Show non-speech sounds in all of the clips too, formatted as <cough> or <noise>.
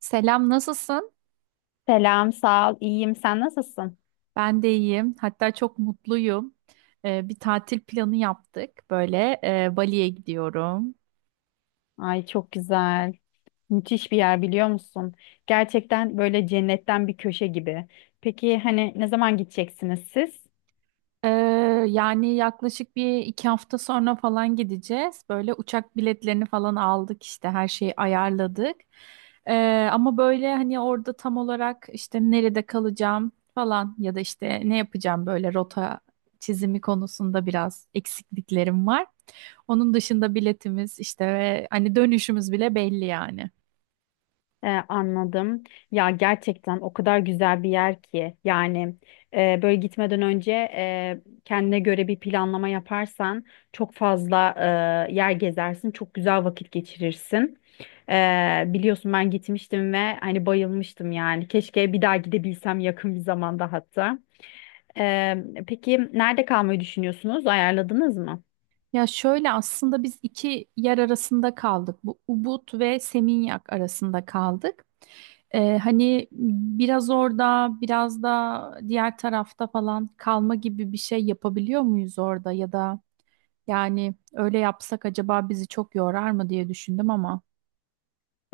Selam, nasılsın? Selam, sağ ol. İyiyim. Sen nasılsın? Ben de iyiyim. Hatta çok mutluyum. Bir tatil planı yaptık. Böyle Bali'ye gidiyorum. Ay çok güzel. Müthiş bir yer biliyor musun? Gerçekten böyle cennetten bir köşe gibi. Peki hani ne zaman gideceksiniz siz? Ee, Yani yaklaşık bir iki hafta sonra falan gideceğiz. Böyle uçak biletlerini falan aldık, işte her şeyi ayarladık. Ama böyle hani orada tam olarak işte nerede kalacağım falan ya da işte ne yapacağım, böyle rota çizimi konusunda biraz eksikliklerim var. Onun dışında biletimiz işte ve hani dönüşümüz bile belli yani. Anladım. Ya gerçekten o kadar güzel bir yer ki yani böyle gitmeden önce kendine göre bir planlama yaparsan çok fazla yer gezersin, çok güzel vakit geçirirsin. Biliyorsun ben gitmiştim ve hani bayılmıştım yani. Keşke bir daha gidebilsem yakın bir zamanda hatta. Peki nerede kalmayı düşünüyorsunuz? Ayarladınız mı? Ya şöyle, aslında biz iki yer arasında kaldık. Bu Ubud ve Seminyak arasında kaldık. Hani biraz orada biraz da diğer tarafta falan kalma gibi bir şey yapabiliyor muyuz orada, ya da yani öyle yapsak acaba bizi çok yorar mı diye düşündüm ama.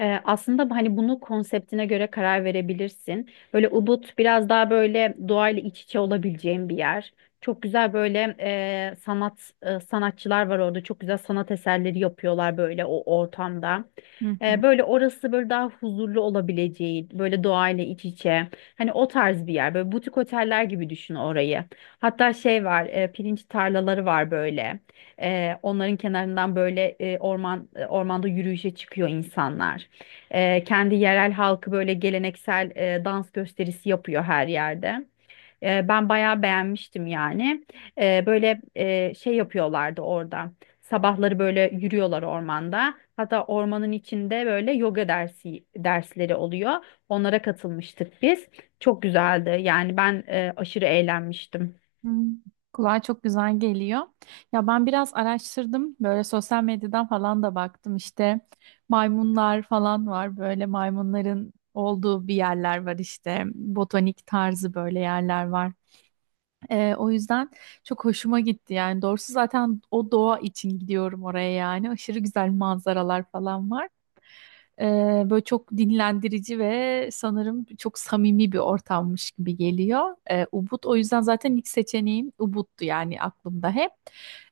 Aslında hani bunu konseptine göre karar verebilirsin. Böyle Ubud biraz daha böyle doğayla iç içe olabileceğin bir yer. Çok güzel böyle sanatçılar var orada. Çok güzel sanat eserleri yapıyorlar böyle o ortamda. Hı hı. Böyle orası böyle daha huzurlu olabileceği, böyle doğayla iç içe. Hani o tarz bir yer. Böyle butik oteller gibi düşün orayı. Hatta şey var, pirinç tarlaları var böyle. Onların kenarından böyle ormanda yürüyüşe çıkıyor insanlar. Kendi yerel halkı böyle geleneksel dans gösterisi yapıyor her yerde. Ben bayağı beğenmiştim yani. Böyle şey yapıyorlardı orada. Sabahları böyle yürüyorlar ormanda. Hatta ormanın içinde böyle yoga dersleri oluyor. Onlara katılmıştık biz. Çok güzeldi. Yani ben aşırı eğlenmiştim. Hmm, kulağa çok güzel geliyor. Ya ben biraz araştırdım. Böyle sosyal medyadan falan da baktım. İşte maymunlar falan var. Böyle maymunların olduğu bir yerler var işte. Botanik tarzı böyle yerler var. O yüzden çok hoşuma gitti yani. Doğrusu zaten o doğa için gidiyorum oraya yani. Aşırı güzel manzaralar falan var. Böyle çok dinlendirici ve sanırım çok samimi bir ortammış gibi geliyor. Ubud o yüzden zaten ilk seçeneğim Ubud'du yani, aklımda hep.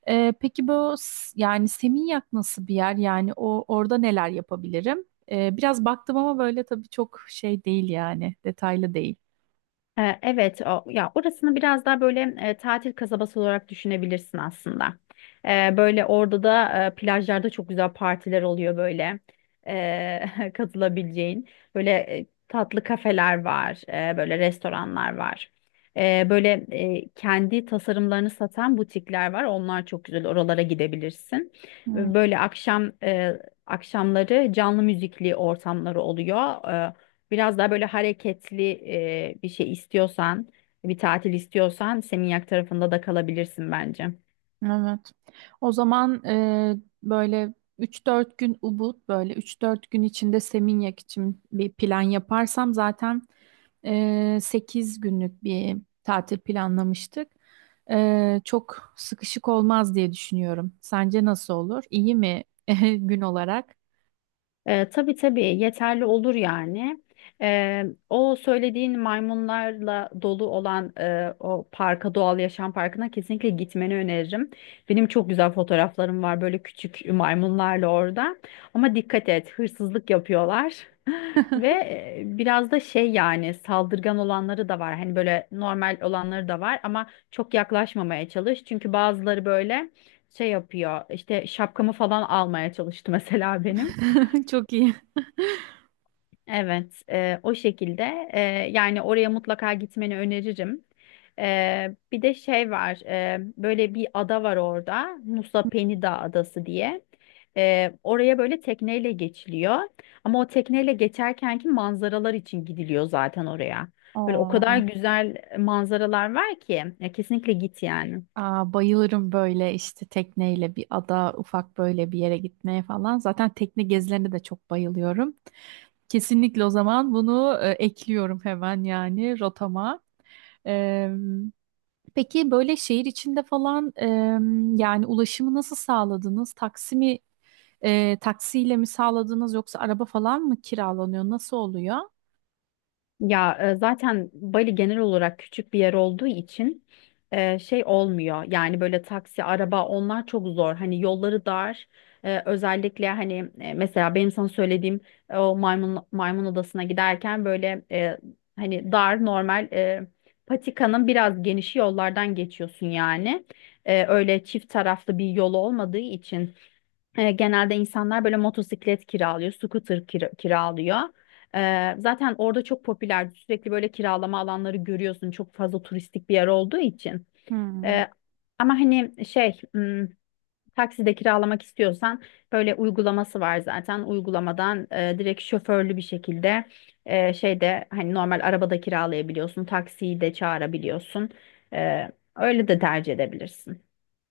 Peki bu yani Seminyak nasıl bir yer? Yani o orada neler yapabilirim? Biraz baktım ama böyle tabii çok şey değil yani, detaylı değil. Evet, ya orasını biraz daha böyle tatil kasabası olarak düşünebilirsin aslında. Böyle orada da plajlarda çok güzel partiler oluyor böyle <laughs> katılabileceğin. Böyle tatlı kafeler var, böyle restoranlar var. Böyle kendi tasarımlarını satan butikler var. Onlar çok güzel. Oralara gidebilirsin. Ve böyle akşamları canlı müzikli ortamları oluyor. Biraz daha böyle hareketli bir şey istiyorsan, bir tatil istiyorsan Seminyak tarafında da kalabilirsin bence. Evet. O zaman böyle üç dört gün Ubud, böyle üç dört gün içinde Seminyak için bir plan yaparsam zaten 8 günlük bir tatil planlamıştık. E, çok sıkışık olmaz diye düşünüyorum. Sence nasıl olur? İyi mi <laughs> gün olarak? Tabii tabii yeterli olur yani. O söylediğin maymunlarla dolu olan o parka, doğal yaşam parkına kesinlikle gitmeni öneririm. Benim çok güzel fotoğraflarım var böyle küçük maymunlarla orada. Ama dikkat et, hırsızlık yapıyorlar. Ve biraz da şey yani saldırgan olanları da var. Hani böyle normal olanları da var ama çok yaklaşmamaya çalış. Çünkü bazıları böyle şey yapıyor. İşte şapkamı falan almaya çalıştı mesela benim. <laughs> Çok iyi. Evet, o şekilde yani oraya mutlaka gitmeni öneririm. Bir de şey var, böyle bir ada var orada, Nusa Penida Adası diye. Oraya böyle tekneyle geçiliyor. Ama o tekneyle geçerkenki manzaralar için gidiliyor zaten oraya. Böyle o kadar Oo, güzel manzaralar var ki, ya kesinlikle git yani. aa, bayılırım böyle işte tekneyle bir ada, ufak böyle bir yere gitmeye falan. Zaten tekne gezilerine de çok bayılıyorum. Kesinlikle o zaman bunu ekliyorum hemen yani rotama. Eee, peki böyle şehir içinde falan yani ulaşımı nasıl sağladınız? Taksi mi taksiyle mi sağladınız, yoksa araba falan mı kiralanıyor? Nasıl oluyor? Ya zaten Bali genel olarak küçük bir yer olduğu için şey olmuyor. Yani böyle taksi, araba onlar çok zor. Hani yolları dar. Özellikle hani mesela benim sana söylediğim o maymun odasına giderken böyle hani dar normal patikanın biraz genişi yollardan geçiyorsun yani. Öyle çift taraflı bir yolu olmadığı için. Genelde insanlar böyle motosiklet kiralıyor, scooter kiralıyor. Zaten orada çok popüler. Sürekli böyle kiralama alanları görüyorsun. Çok fazla turistik bir yer olduğu için. Hmm. E, ama hani şey, takside kiralamak istiyorsan böyle uygulaması var zaten. Uygulamadan direkt şoförlü bir şekilde şeyde hani normal arabada kiralayabiliyorsun. Taksiyi de çağırabiliyorsun. E, öyle de tercih edebilirsin.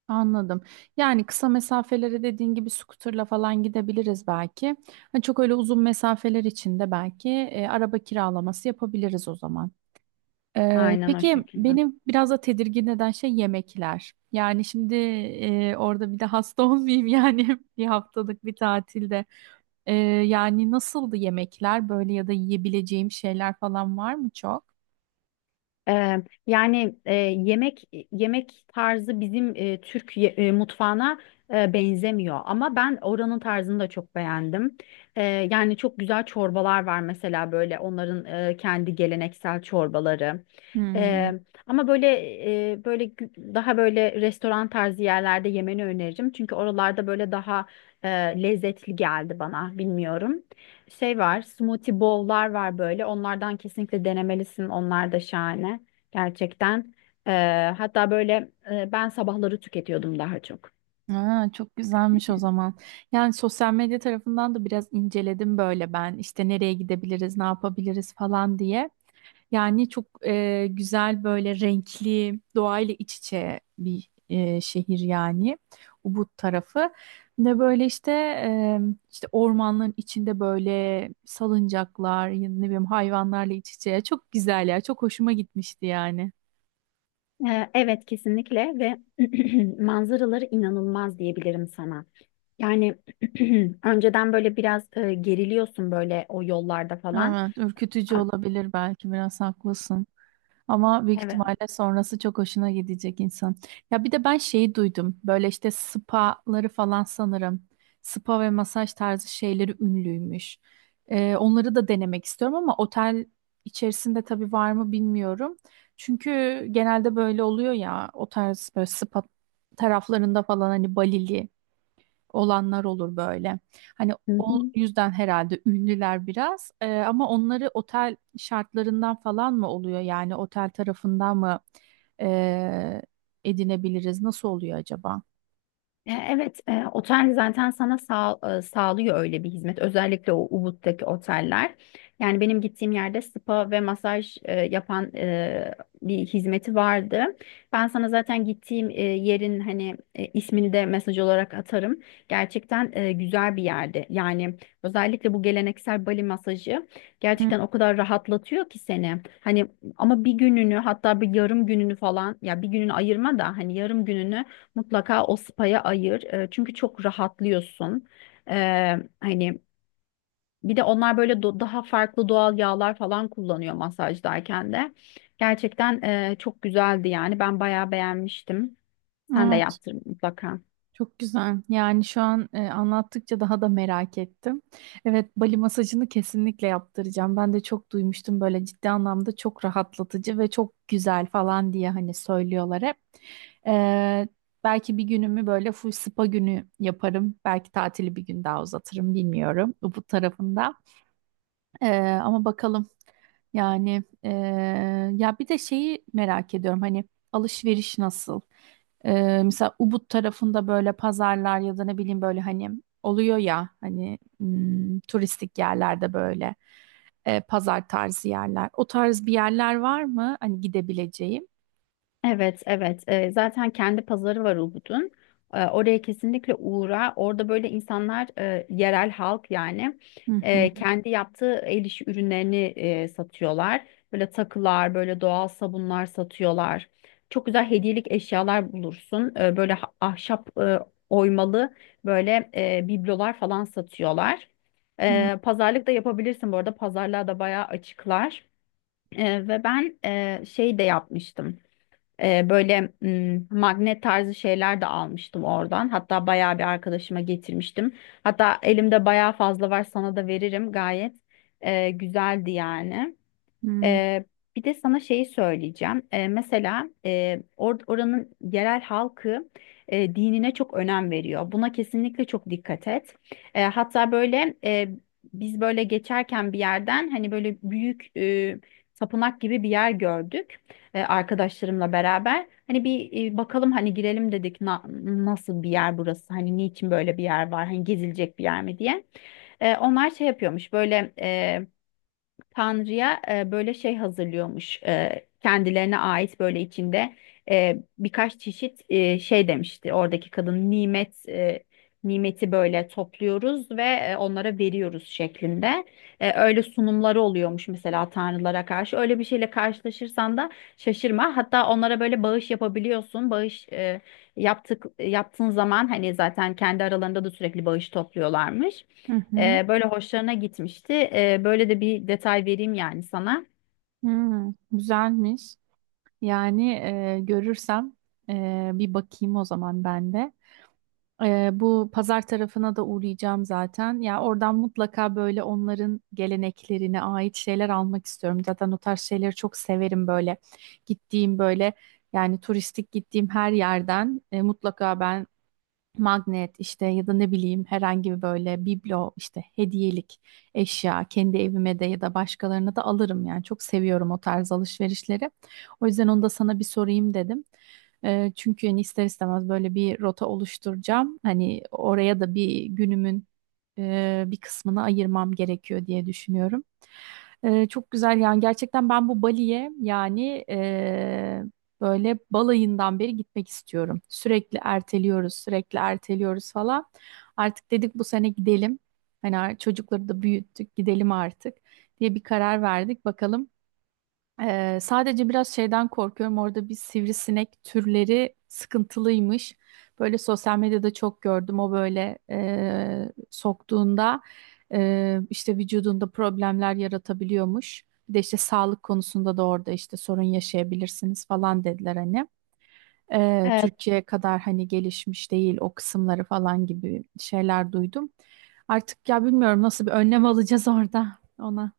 Anladım. Yani kısa mesafelere dediğin gibi scooter'la falan gidebiliriz belki. Hani çok öyle uzun mesafeler için de belki araba kiralaması yapabiliriz o zaman. Aynen o Peki şekilde. benim biraz da tedirgin eden şey yemekler. Yani şimdi orada bir de hasta <laughs> olmayayım yani <laughs> bir haftalık bir tatilde. Yani nasıldı yemekler böyle, ya da yiyebileceğim şeyler falan var mı çok? Yani yemek tarzı bizim Türk mutfağına benzemiyor ama ben oranın tarzını da çok beğendim. Ee, yani çok güzel çorbalar var mesela böyle onların kendi geleneksel çorbaları. Hmm. Ee, ama böyle daha böyle restoran tarzı yerlerde yemeni öneririm çünkü oralarda böyle daha e, lezzetli geldi bana bilmiyorum. Şey var, smoothie bowl'lar var böyle. Onlardan kesinlikle denemelisin. Onlar da şahane. Gerçekten. Ee, hatta böyle ben sabahları tüketiyordum daha çok. Ha, çok güzelmiş o zaman. Yani sosyal medya tarafından da biraz inceledim böyle ben. İşte nereye gidebiliriz, ne yapabiliriz falan diye. Yani çok güzel, böyle renkli, doğayla iç içe bir şehir yani. Ubud tarafı. Ne böyle işte işte ormanların içinde böyle salıncaklar, ya ne bileyim hayvanlarla iç içe. Çok güzel ya. Çok hoşuma gitmişti yani. Evet kesinlikle ve <clears throat> manzaraları inanılmaz diyebilirim sana. Yani <clears throat> önceden böyle biraz geriliyorsun böyle o yollarda falan. Evet, ürkütücü Ama, olabilir belki, biraz haklısın. Ama büyük evet. ihtimalle sonrası çok hoşuna gidecek insan. Ya bir de ben şeyi duydum. Böyle işte spaları falan sanırım. Spa ve masaj tarzı şeyleri ünlüymüş. Onları da denemek istiyorum ama otel içerisinde tabii var mı bilmiyorum. Çünkü genelde böyle oluyor ya, o tarz böyle spa taraflarında falan hani Balili olanlar olur böyle. Hani Hı o hı. yüzden herhalde ünlüler biraz. Ama onları otel şartlarından falan mı oluyor, yani otel tarafından mı ee, edinebiliriz? Nasıl oluyor acaba? Evet, otel zaten sana sağlıyor öyle bir hizmet. Özellikle o Ubud'daki oteller. Yani benim gittiğim yerde spa ve masaj yapan bir hizmeti vardı. Ben sana zaten gittiğim yerin hani ismini de mesaj olarak atarım. Gerçekten güzel bir yerde. Yani özellikle bu geleneksel Bali masajı Hı, gerçekten o kadar rahatlatıyor ki seni. Hani ama bir gününü hatta bir yarım gününü falan ya bir gününü ayırma da hani yarım gününü mutlaka o spa'ya ayır. Çünkü çok rahatlıyorsun. E, hani bir de onlar böyle daha farklı doğal yağlar falan kullanıyor masajdayken de. Gerçekten çok güzeldi yani. Ben bayağı beğenmiştim. Sen de evet. yaptır mutlaka. Çok güzel. Yani şu an anlattıkça daha da merak ettim. Evet, Bali masajını kesinlikle yaptıracağım. Ben de çok duymuştum, böyle ciddi anlamda çok rahatlatıcı ve çok güzel falan diye hani söylüyorlar hep. Ee, Belki bir günümü böyle full spa günü yaparım. Belki tatili bir gün daha uzatırım, bilmiyorum bu tarafında. Ama bakalım. Yani ya bir de şeyi merak ediyorum, hani alışveriş nasıl? Mesela Ubud tarafında böyle pazarlar ya da ne bileyim böyle hani oluyor ya hani, hmm, turistik yerlerde böyle pazar tarzı yerler. O tarz bir yerler var mı hani gidebileceğim? Evet, evet. Zaten kendi pazarı var Ubud'un. Oraya kesinlikle uğra. Orada böyle insanlar, yerel halk yani, Hı hı. Kendi yaptığı el işi ürünlerini satıyorlar. Böyle takılar, böyle doğal sabunlar satıyorlar. Çok güzel hediyelik eşyalar bulursun. Böyle ahşap oymalı böyle biblolar falan satıyorlar. Hı Pazarlık da yapabilirsin bu arada. Pazarlığa da bayağı açıklar. Ve ben şey de yapmıştım. Böyle magnet tarzı şeyler de almıştım oradan. Hatta bayağı bir arkadaşıma getirmiştim. Hatta elimde bayağı fazla var sana da veririm gayet. Güzeldi yani. hı. Ee, bir de sana şeyi söyleyeceğim. Mesela oranın yerel halkı dinine çok önem veriyor. Buna kesinlikle çok dikkat et. Hatta böyle biz böyle geçerken bir yerden hani böyle büyük tapınak gibi bir yer gördük arkadaşlarımla beraber. Hani bir bakalım hani girelim dedik nasıl bir yer burası? Hani niçin böyle bir yer var? Hani gezilecek bir yer mi diye. Onlar şey yapıyormuş böyle Tanrı'ya böyle şey hazırlıyormuş. Kendilerine ait böyle içinde birkaç çeşit şey demişti. Oradaki kadın nimeti böyle topluyoruz ve onlara veriyoruz şeklinde. Öyle sunumları oluyormuş mesela tanrılara karşı. Öyle bir şeyle karşılaşırsan da şaşırma. Hatta onlara böyle bağış yapabiliyorsun. Bağış yaptığın zaman hani zaten kendi aralarında da sürekli bağış topluyorlarmış. Hı hı. Böyle hoşlarına gitmişti. Böyle de bir detay vereyim yani sana. Hı. Güzelmiş. Yani görürsem bir bakayım o zaman ben de. Bu pazar tarafına da uğrayacağım zaten. Ya oradan mutlaka böyle onların geleneklerine ait şeyler almak istiyorum. Zaten o tarz şeyleri çok severim böyle. Gittiğim böyle, yani turistik gittiğim her yerden mutlaka ben magnet işte ya da ne bileyim herhangi bir böyle biblo işte hediyelik eşya, kendi evime de ya da başkalarına da alırım, yani çok seviyorum o tarz alışverişleri. O yüzden onu da sana bir sorayım dedim. Çünkü hani ister istemez böyle bir rota oluşturacağım. Hani oraya da bir günümün bir kısmını ayırmam gerekiyor diye düşünüyorum. Çok güzel yani, gerçekten ben bu Bali'ye yani böyle balayından beri gitmek istiyorum. Sürekli erteliyoruz, sürekli erteliyoruz falan. Artık dedik bu sene gidelim. Hani çocukları da büyüttük, gidelim artık diye bir karar verdik. Bakalım. Sadece biraz şeyden korkuyorum. Orada bir sivrisinek türleri sıkıntılıymış. Böyle sosyal medyada çok gördüm. O böyle soktuğunda işte vücudunda problemler yaratabiliyormuş. Bir de işte sağlık konusunda da orada işte sorun yaşayabilirsiniz falan dediler hani. Türkiye kadar hani gelişmiş değil o kısımları falan gibi şeyler duydum. Artık ya bilmiyorum nasıl bir önlem <laughs> alacağız orada ona.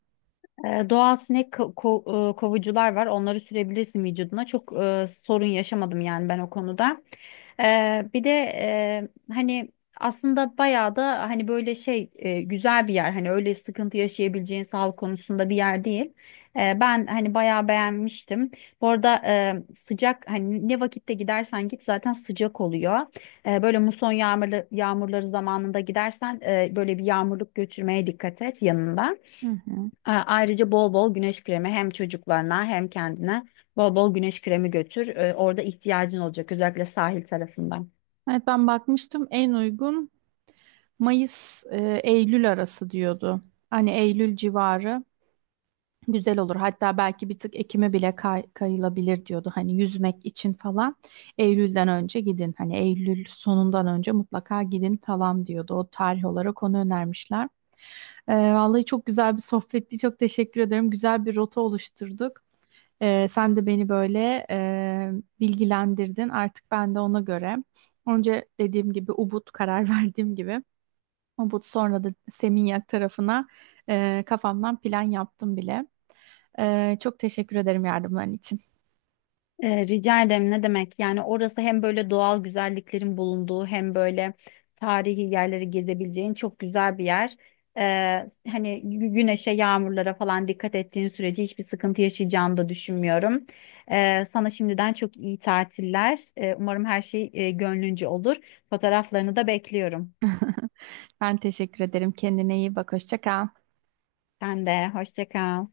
Doğal sinek kovucular var. Onları sürebilirsin vücuduna. Çok sorun yaşamadım yani ben o konuda. E, bir de hani aslında bayağı da hani böyle şey güzel bir yer. Hani öyle sıkıntı yaşayabileceğin sağlık konusunda bir yer değil. Ben hani bayağı beğenmiştim. Bu arada sıcak hani ne vakitte gidersen git zaten sıcak oluyor. Böyle muson yağmurları zamanında gidersen böyle bir yağmurluk götürmeye dikkat et yanında. Hı hı. Ayrıca bol bol güneş kremi hem çocuklarına hem kendine bol bol güneş kremi götür. Orada ihtiyacın olacak özellikle sahil tarafından. Evet, ben bakmıştım, en uygun Mayıs Eylül arası diyordu. Hani Eylül civarı güzel olur. Hatta belki bir tık Ekim'e bile kayılabilir diyordu. Hani yüzmek için falan Eylül'den önce gidin. Hani Eylül sonundan önce mutlaka gidin falan diyordu. O tarih olarak onu önermişler. Vallahi çok güzel bir sohbetti. Çok teşekkür ederim. Güzel bir rota oluşturduk. Sen de beni böyle bilgilendirdin. Artık ben de ona göre. Önce dediğim gibi Ubud, karar <laughs> verdiğim gibi. Ubud, sonra da Seminyak tarafına kafamdan plan yaptım bile. Çok teşekkür ederim yardımların için. Rica ederim ne demek? Yani orası hem böyle doğal güzelliklerin bulunduğu hem böyle tarihi yerleri gezebileceğin çok güzel bir yer. E, hani güneşe, yağmurlara falan dikkat ettiğin sürece hiçbir sıkıntı yaşayacağını da düşünmüyorum. Sana şimdiden çok iyi tatiller. Umarım her şey gönlünce olur. Fotoğraflarını da bekliyorum. Ben teşekkür ederim. Kendine iyi bak. Hoşça kal. Sen de hoşça kal.